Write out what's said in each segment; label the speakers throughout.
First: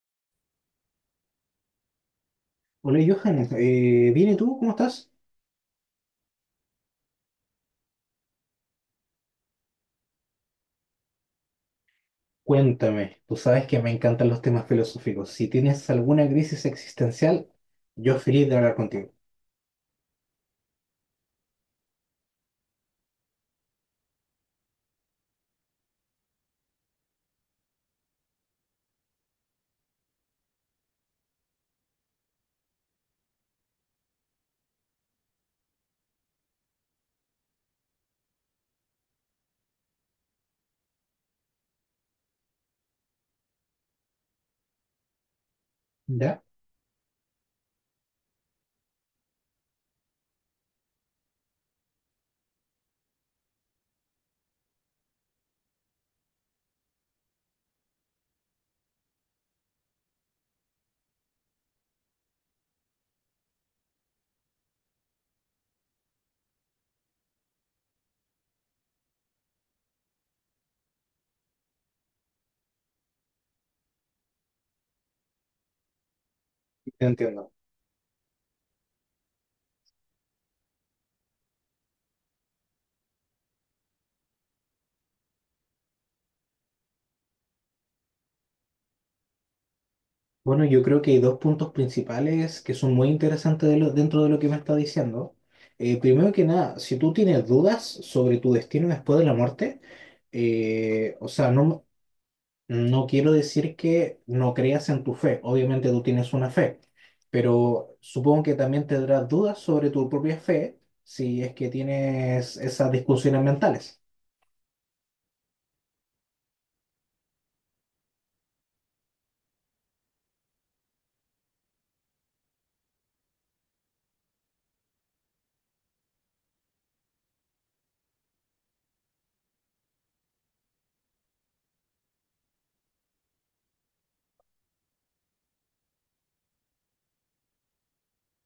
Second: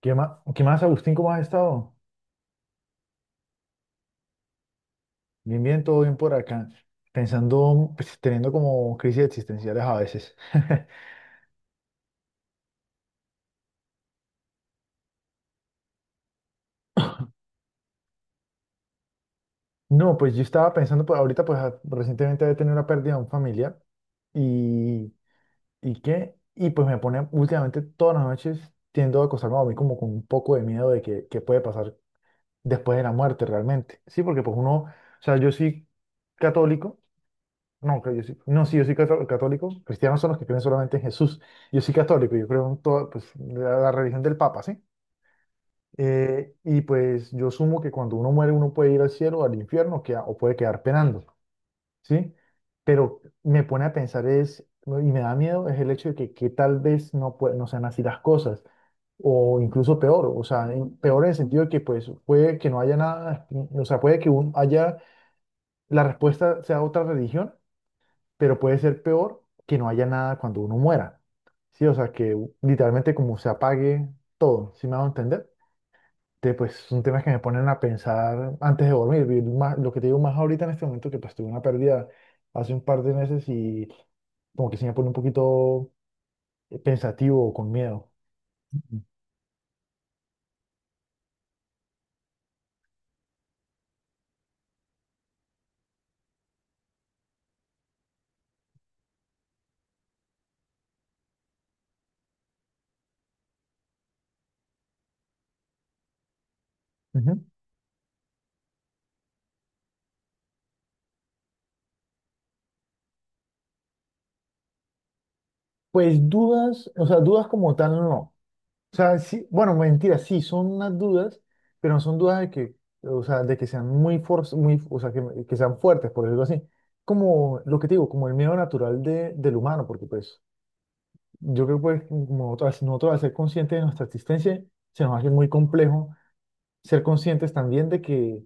Speaker 1: Qué más, Agustín? ¿Cómo has estado?
Speaker 2: Hola Johan, ¿viene tú? ¿Cómo estás?
Speaker 1: Bien, bien, todo bien por acá. Pensando, pues, teniendo como crisis existenciales a veces.
Speaker 2: Cuéntame, tú sabes que me encantan los temas filosóficos. Si tienes alguna crisis existencial, yo feliz de hablar contigo.
Speaker 1: No, pues yo estaba pensando, pues ahorita, pues recientemente había tenido una pérdida de un familiar y, y pues me pone últimamente todas las noches tiendo a acostarme a mí como con un poco de miedo de que puede pasar después de la muerte realmente. Sí, porque pues uno, o sea, yo soy católico. No, creo yo sí, no, sí, yo soy católico. Cristianos son los que creen solamente en Jesús. Yo soy católico, yo creo en toda pues, la religión del Papa, ¿sí?
Speaker 2: ¿Ya?
Speaker 1: Y pues yo asumo que cuando uno muere uno puede ir al cielo, o al infierno, o puede quedar penando, ¿sí? Pero me pone a pensar es, y me da miedo, es el hecho de que tal vez no sean así las cosas, o incluso peor, o sea, peor en el sentido de que pues puede que no haya nada, o sea, puede que haya, la respuesta sea otra religión, pero puede ser peor que no haya nada cuando uno muera. Sí, o sea, que literalmente como se apague todo, ¿sí me hago entender? Entonces, pues son
Speaker 2: Te
Speaker 1: temas que me
Speaker 2: entiendo.
Speaker 1: ponen a pensar antes de dormir. Lo que te digo más ahorita en este momento, que pues tuve una pérdida hace un par de meses y como que se me pone un poquito pensativo o con miedo.
Speaker 2: Bueno, yo creo que hay dos puntos principales que son muy interesantes dentro de lo que me está diciendo. Primero que nada, si tú tienes dudas sobre tu destino después de la muerte, o sea, No quiero decir que no creas en tu fe, obviamente tú tienes una fe,
Speaker 1: Ujú.
Speaker 2: pero supongo que también tendrás dudas sobre tu propia fe si es que tienes esas discusiones mentales.
Speaker 1: Pues dudas, o sea, dudas como tal no. O sea, sí, bueno, mentira, sí, son unas dudas, pero no son dudas de que, o sea, de que sean muy, o sea, que sean fuertes, por decirlo así. Como lo que te digo, como el miedo natural del humano, porque pues yo creo que pues, como nosotros al ser conscientes de nuestra existencia, se nos hace muy complejo ser conscientes también de que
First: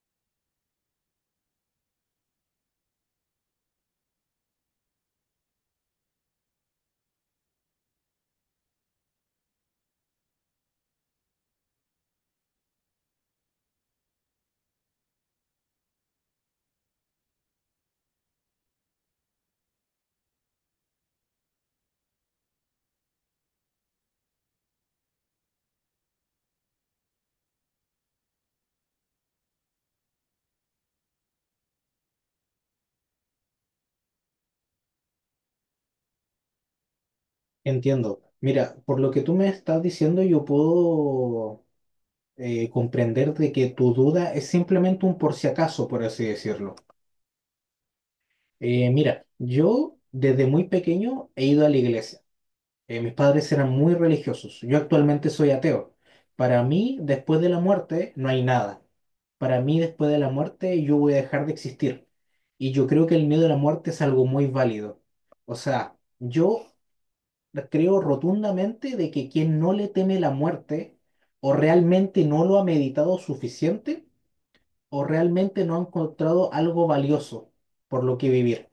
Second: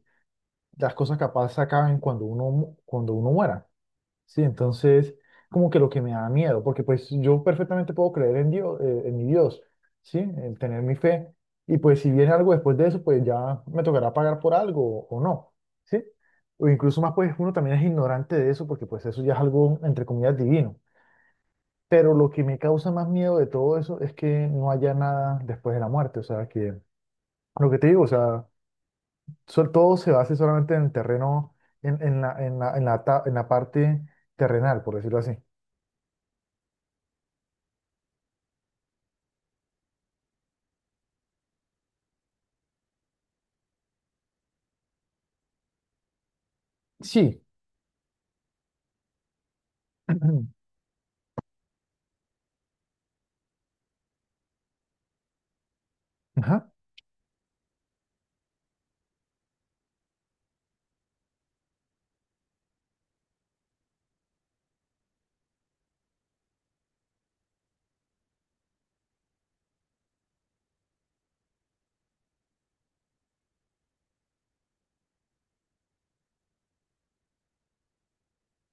Speaker 1: las cosas capaz se acaben cuando uno muera. Sí, entonces, como que lo que me da miedo, porque pues yo perfectamente puedo creer en Dios, en mi Dios, ¿sí? En tener mi fe. Y pues si viene algo después de eso, pues ya me tocará pagar por algo o no, ¿sí? O incluso más, pues uno también es ignorante de eso, porque pues eso ya es algo, entre comillas, divino. Pero lo que me causa más miedo de todo eso es que no haya nada después de la muerte, o sea, que lo que te digo, o sea, todo se base solamente en el terreno, en la parte terrenal, por decirlo así.
Speaker 2: Entiendo. Mira, por lo que tú me estás diciendo, yo puedo comprender de que tu duda es simplemente un por si acaso, por así decirlo.
Speaker 1: Sí.
Speaker 2: Mira, yo desde muy pequeño he ido a la iglesia. Mis padres eran muy religiosos. Yo actualmente soy ateo. Para
Speaker 1: Ajá.
Speaker 2: mí, después de la muerte, no hay nada. Para mí, después de la muerte, yo voy a dejar de existir. Y yo creo que el miedo a la muerte es algo muy válido. O sea, yo creo rotundamente de que quien no le teme la muerte o realmente no lo ha meditado suficiente, o realmente no han encontrado algo valioso por lo que vivir.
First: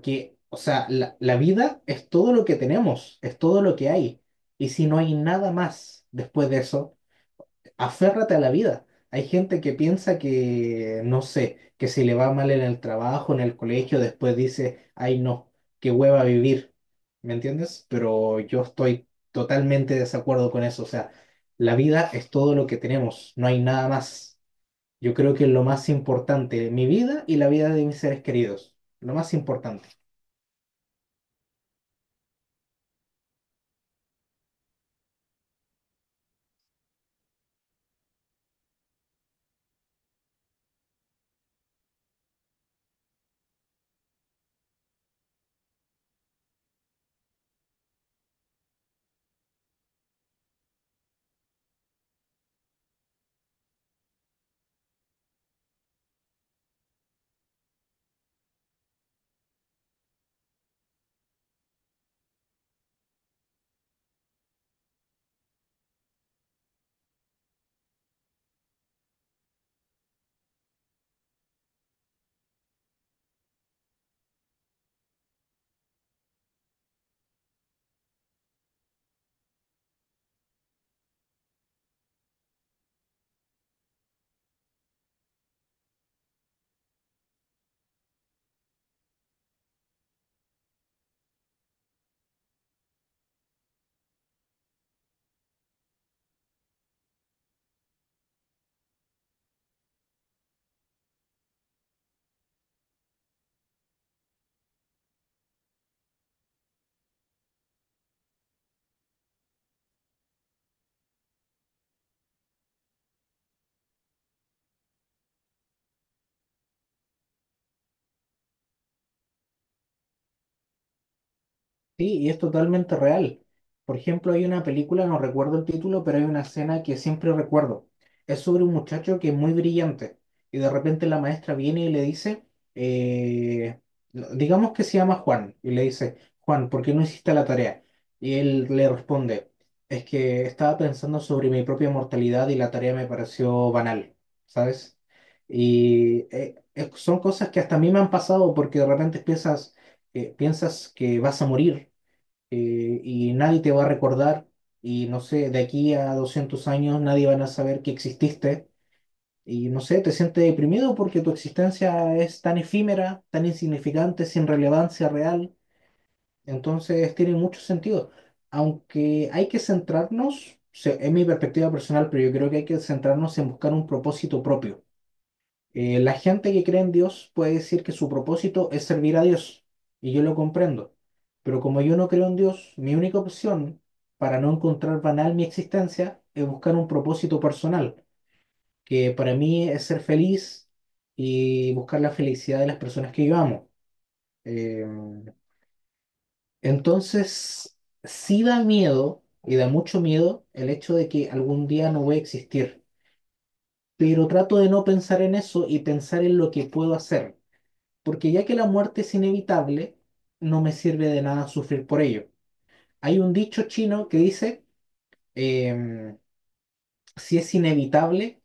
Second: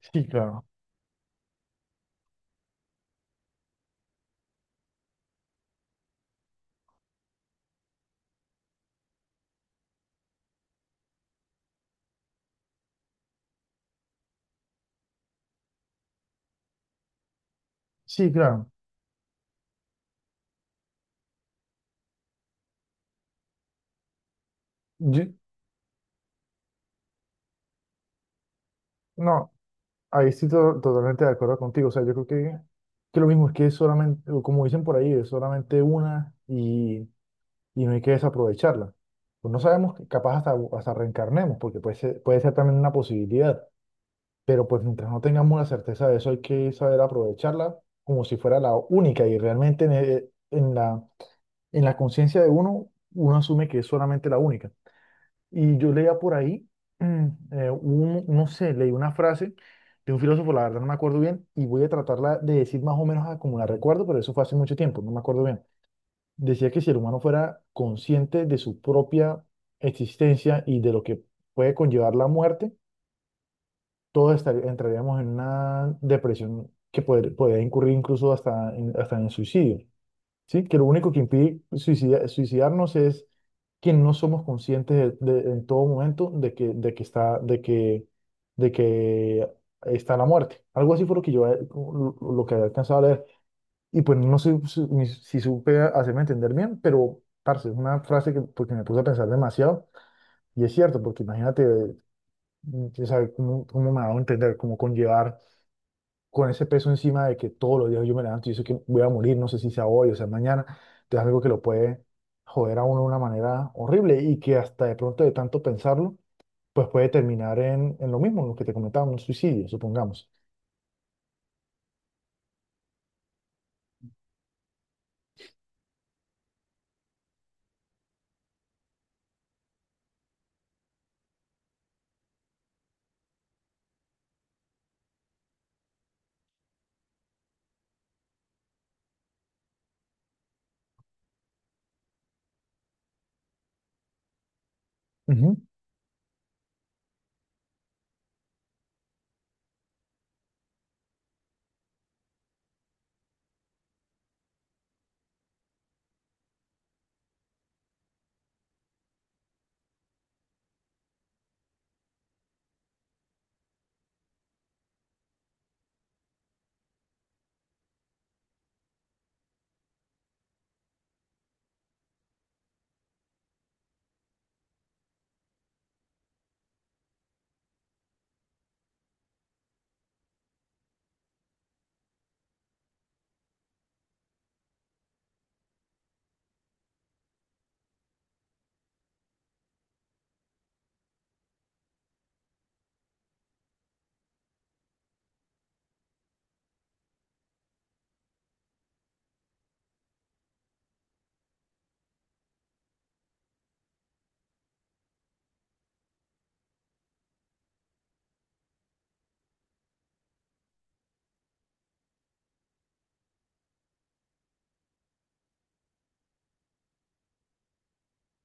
Speaker 1: Sí,
Speaker 2: o
Speaker 1: claro.
Speaker 2: sea, la vida es todo lo que tenemos, es todo lo que hay. Y si no hay nada más después de eso, aférrate a la vida. Hay gente que piensa que, no sé, que si le va mal en el trabajo, en el colegio, después dice, ay no, qué hueva vivir. ¿Me entiendes?
Speaker 1: Sí,
Speaker 2: Pero yo
Speaker 1: claro.
Speaker 2: estoy totalmente de desacuerdo con eso. O sea, la vida es todo lo que tenemos, no hay nada más. Yo
Speaker 1: Yo-
Speaker 2: creo que es lo más importante, mi vida y la vida de mis seres queridos, lo más
Speaker 1: no,
Speaker 2: importante.
Speaker 1: ahí estoy totalmente de acuerdo contigo. O sea, yo creo que lo mismo es que es solamente, o como dicen por ahí, es solamente una y no hay que desaprovecharla. Pues no sabemos, que capaz hasta reencarnemos, porque puede ser también una posibilidad. Pero pues mientras no tengamos la certeza de eso, hay que saber aprovecharla como si fuera la única. Y realmente en la conciencia de uno, uno asume que es solamente la única. Y yo leía por ahí, no sé, leí una frase de un filósofo, la verdad no me acuerdo bien, y voy a tratarla de decir más o menos a como la recuerdo, pero eso fue hace mucho tiempo, no me acuerdo bien. Decía que si el humano fuera consciente de su propia existencia y de lo que puede conllevar la muerte, todos entraríamos en una depresión que podría incurrir incluso hasta en, suicidio. Sí, que lo único que impide suicidarnos es que no somos conscientes en todo momento de que está la muerte. Algo así fue lo que lo que había alcanzado a leer. Y pues no sé ni si supe hacerme entender bien, pero, parce, es una frase que porque me puse a pensar demasiado. Y es cierto, porque imagínate, o sea, cómo me ha dado a entender, cómo conllevar con ese peso encima de que todos los días yo me levanto y yo sé que voy a morir, no sé si sea hoy o sea mañana, entonces algo que lo puede joder a uno de una manera horrible y que hasta de pronto de tanto pensarlo, pues puede terminar en lo mismo, en lo que te comentaba, un suicidio, supongamos.
Speaker 2: Sí, y es totalmente real. Por ejemplo, hay una película, no recuerdo el título, pero hay una escena que siempre recuerdo. Es sobre un muchacho que es muy brillante y de repente la maestra viene y le dice, eh, digamos que se llama Juan, y le dice, Juan, ¿por qué no hiciste la tarea? Y él le responde, es que estaba pensando sobre mi propia mortalidad y la tarea me pareció banal, ¿sabes?
Speaker 1: Ujú.
Speaker 2: Y son cosas que hasta a mí me han pasado porque de repente piensas, piensas que vas a morir y nadie te va a recordar y no sé, de aquí a 200 años nadie van a saber que exististe y no sé, te sientes deprimido porque tu existencia es tan efímera, tan insignificante, sin relevancia real, entonces tiene mucho sentido. Aunque hay que centrarnos, o sea, es mi perspectiva personal, pero yo creo que hay que centrarnos en buscar un propósito propio. La gente que cree en Dios puede decir que su propósito es servir a Dios, y yo lo comprendo, pero como yo no creo en Dios, mi única opción para no encontrar banal mi existencia es buscar un propósito personal, que para mí es ser feliz y buscar la felicidad de las personas que yo amo. Eh, entonces, sí da miedo, y da mucho miedo, el hecho de que algún día no voy a existir, pero trato de no pensar en eso y pensar en lo que puedo hacer. Porque ya que la muerte es inevitable, no me sirve de nada sufrir por ello. Hay un dicho chino que dice, em, si es inevitable,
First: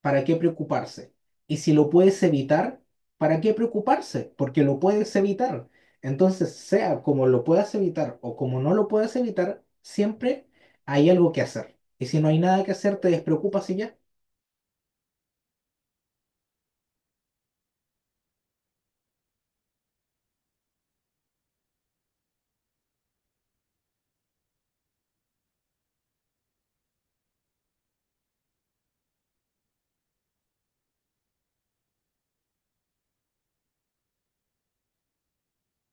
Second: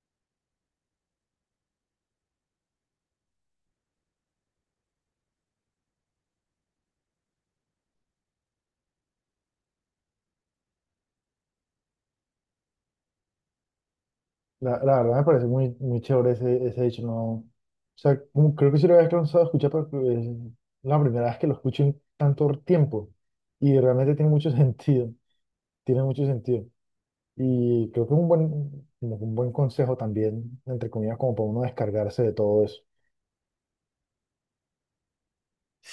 Speaker 2: ¿para qué preocuparse? Y si lo puedes evitar, ¿para qué preocuparse? Porque lo puedes evitar. Entonces, sea como lo puedas evitar o como no lo puedas evitar, siempre hay algo que hacer. Y si no hay nada que hacer, te despreocupas y ya.
Speaker 1: La verdad me parece muy, muy chévere ese hecho, ¿no? O sea, como creo que sí lo había cansado de escuchar, pero es la primera vez que lo escucho en tanto tiempo y realmente tiene mucho sentido, tiene mucho sentido. Y creo que es un buen, como que un buen consejo también, entre comillas, como para uno descargarse de todo eso.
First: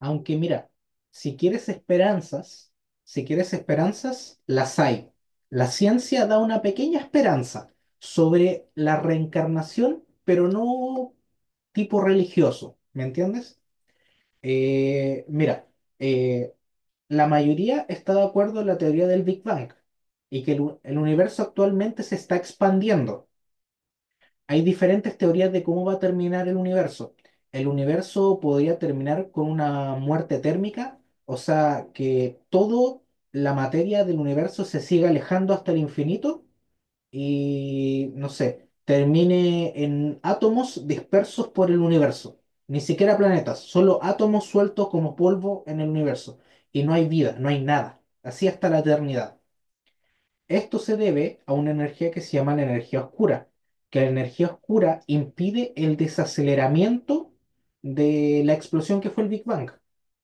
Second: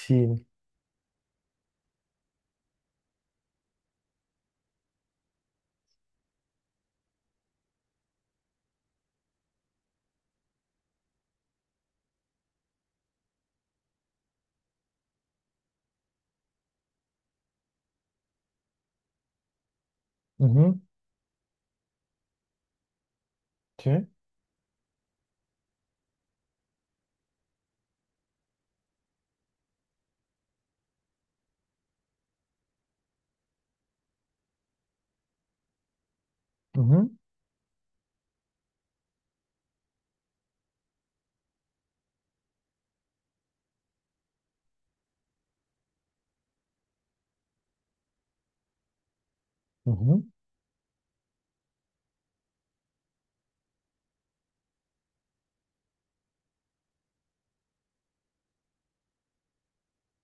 Speaker 2: Aunque mira, si quieres esperanzas, si quieres esperanzas, las hay. La ciencia da una pequeña esperanza sobre la reencarnación, pero no tipo religioso, ¿me entiendes? Mira, eh, la mayoría está de acuerdo en la teoría del Big Bang y que
Speaker 1: ujú,
Speaker 2: el universo actualmente se está expandiendo.
Speaker 1: sí,
Speaker 2: Hay diferentes teorías de cómo va a terminar el universo. El universo podría terminar con una muerte térmica, o sea, que toda la materia del universo se siga alejando hasta el infinito
Speaker 1: ujú,
Speaker 2: y, no sé, termine en átomos dispersos por el universo. Ni siquiera planetas, solo átomos sueltos como polvo en el universo. Y no hay vida, no hay nada. Así hasta la eternidad.
Speaker 1: ujú.
Speaker 2: Esto se debe a una energía que se llama la energía oscura, que la energía oscura impide el desaceleramiento de la explosión que fue el Big Bang.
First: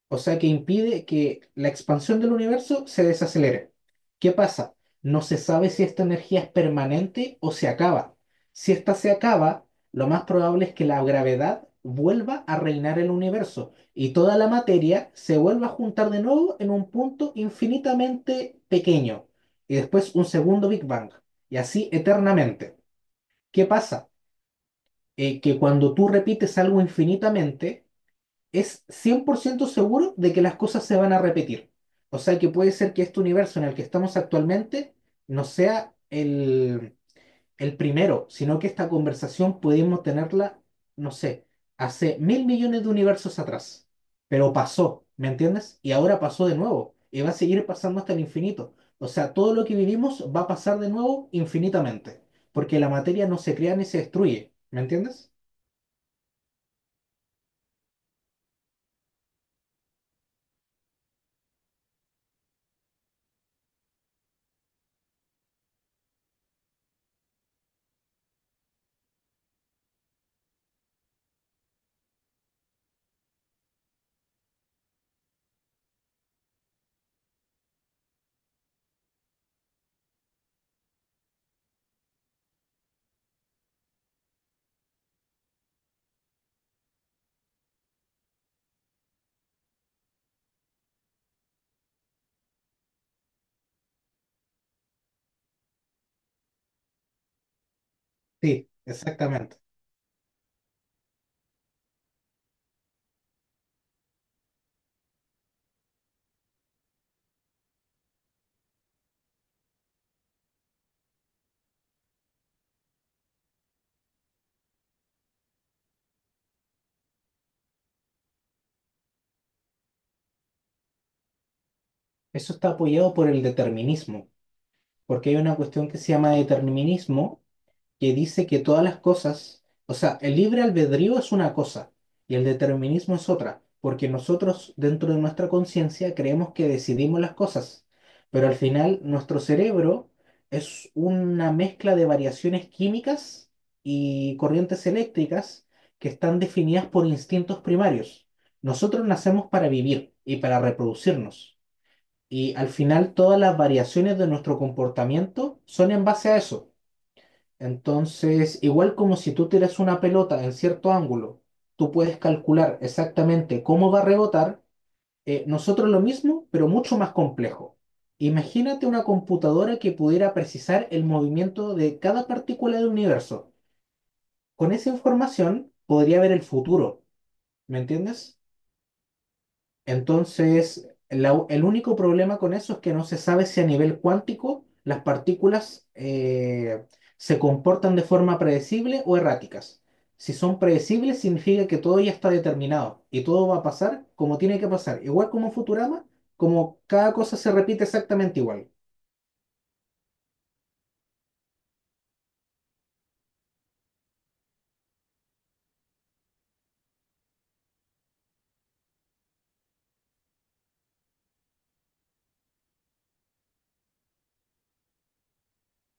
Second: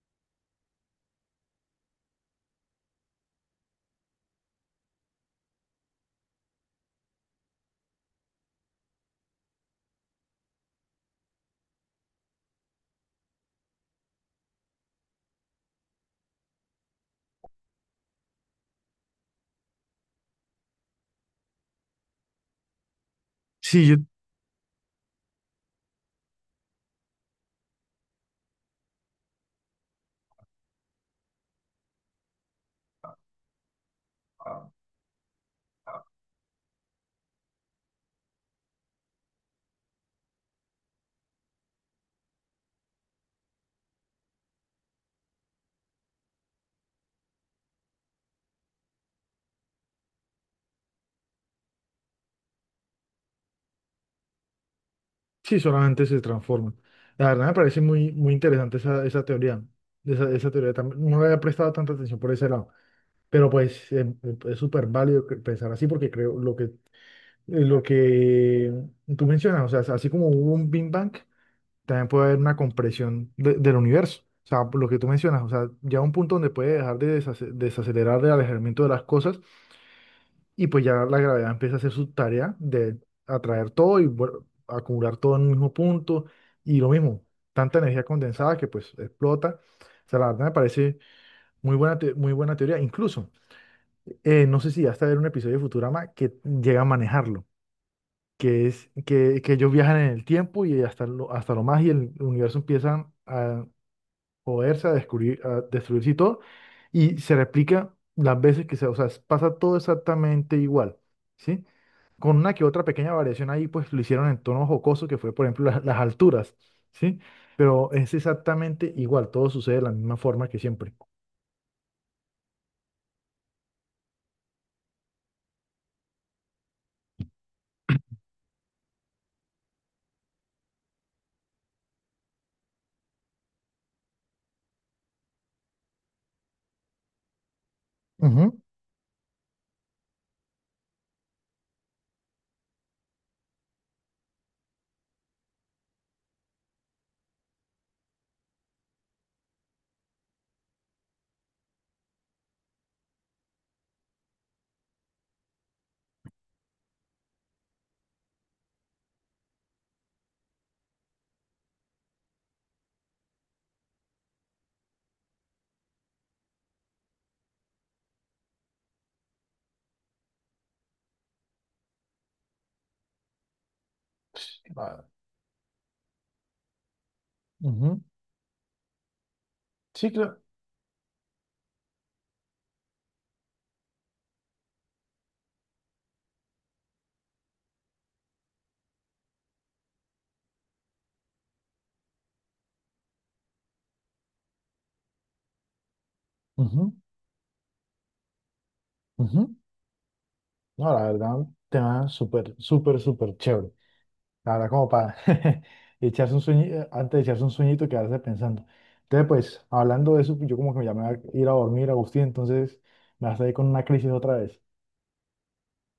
Speaker 2: O sea que impide que la expansión del universo se desacelere. ¿Qué pasa? No se sabe si esta energía es permanente o se acaba. Si esta se acaba, lo más probable es que la gravedad vuelva a reinar el universo y toda la materia se vuelva a juntar de nuevo en un punto infinitamente pequeño y después un segundo Big Bang y así eternamente. ¿Qué
Speaker 1: Sí,
Speaker 2: pasa? Que cuando tú repites algo infinitamente, es 100% seguro de que las cosas se van a repetir. O sea que puede ser que este universo en el que estamos actualmente no sea el primero, sino que esta conversación pudimos tenerla, no sé, hace 1.000 millones de universos atrás. Pero pasó, ¿me entiendes? Y ahora pasó de nuevo y va a seguir pasando hasta el infinito. O sea, todo lo que vivimos va a pasar de nuevo infinitamente, porque la materia no se crea ni se destruye, ¿me entiendes?
Speaker 1: sí, solamente se transforma. La verdad me parece muy, muy interesante esa teoría. Esa teoría también, no le había prestado tanta atención por ese lado. Pero pues es súper válido pensar así porque creo lo que, lo que tú mencionas, o sea, así como hubo un Big Bang, también puede haber una compresión del universo. O sea, por lo que tú mencionas, o sea, ya un punto donde puede dejar de desacelerar el alejamiento de las cosas y pues ya la gravedad empieza a hacer su tarea de atraer todo y acumular todo en un mismo punto y lo mismo, tanta energía condensada que pues explota. O sea, la verdad me parece muy buena teoría. Incluso, no sé si hasta ver un episodio de Futurama que llega a manejarlo, que
Speaker 2: Sí,
Speaker 1: es que
Speaker 2: exactamente.
Speaker 1: ellos viajan en el tiempo y hasta lo más y el universo empieza a joderse, a descubrir, a destruirse y todo, y se replica las veces que se, o sea, pasa todo exactamente igual, ¿sí? Con una que otra pequeña variación ahí, pues lo hicieron en tono jocoso, que fue, por ejemplo, las alturas, ¿sí? Pero es exactamente igual, todo sucede de la misma forma que siempre.
Speaker 2: Eso está apoyado por el determinismo, porque hay una cuestión que se llama determinismo que dice que todas las cosas, o sea, el libre albedrío es una cosa y el determinismo es otra, porque nosotros dentro de nuestra conciencia creemos que decidimos las cosas, pero al
Speaker 1: Ujú.
Speaker 2: final nuestro cerebro es una mezcla de variaciones químicas y corrientes eléctricas que están definidas por instintos primarios. Nosotros nacemos para vivir y para reproducirnos. Y al final todas las variaciones de nuestro comportamiento son en base a eso. Entonces, igual como si tú tiras una pelota en cierto ángulo, tú puedes calcular exactamente cómo va a rebotar, nosotros lo mismo, pero mucho más complejo. Imagínate una computadora que pudiera precisar el movimiento de cada partícula del universo.
Speaker 1: Sí.
Speaker 2: Con esa información podría ver el futuro, ¿me
Speaker 1: Ujú.
Speaker 2: entiendes?
Speaker 1: Sí, claro.
Speaker 2: Entonces, el único problema con eso es que no se sabe si a nivel cuántico las partículas se comportan de forma predecible o erráticas. Si son predecibles, significa que todo ya está determinado y todo va a pasar como tiene que pasar. Igual como en Futurama, como
Speaker 1: Ujú,
Speaker 2: cada cosa se repite exactamente igual.
Speaker 1: ujú. No, la verdad, tema súper, súper, súper chévere. La verdad, como para echarse un sueño, antes de echarse un sueñito, quedarse pensando. Entonces, pues, hablando de eso, pues, yo como que ya me voy a ir a dormir, Agustín, entonces me vas a ir con una crisis otra vez.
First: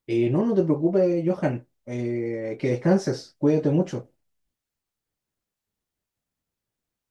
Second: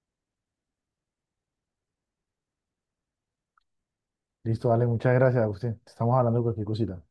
Speaker 2: No, no te preocupes, Johan. Que descanses, cuídate mucho.
Speaker 1: Listo, dale, muchas gracias, Agustín. Estamos hablando de cualquier cosita.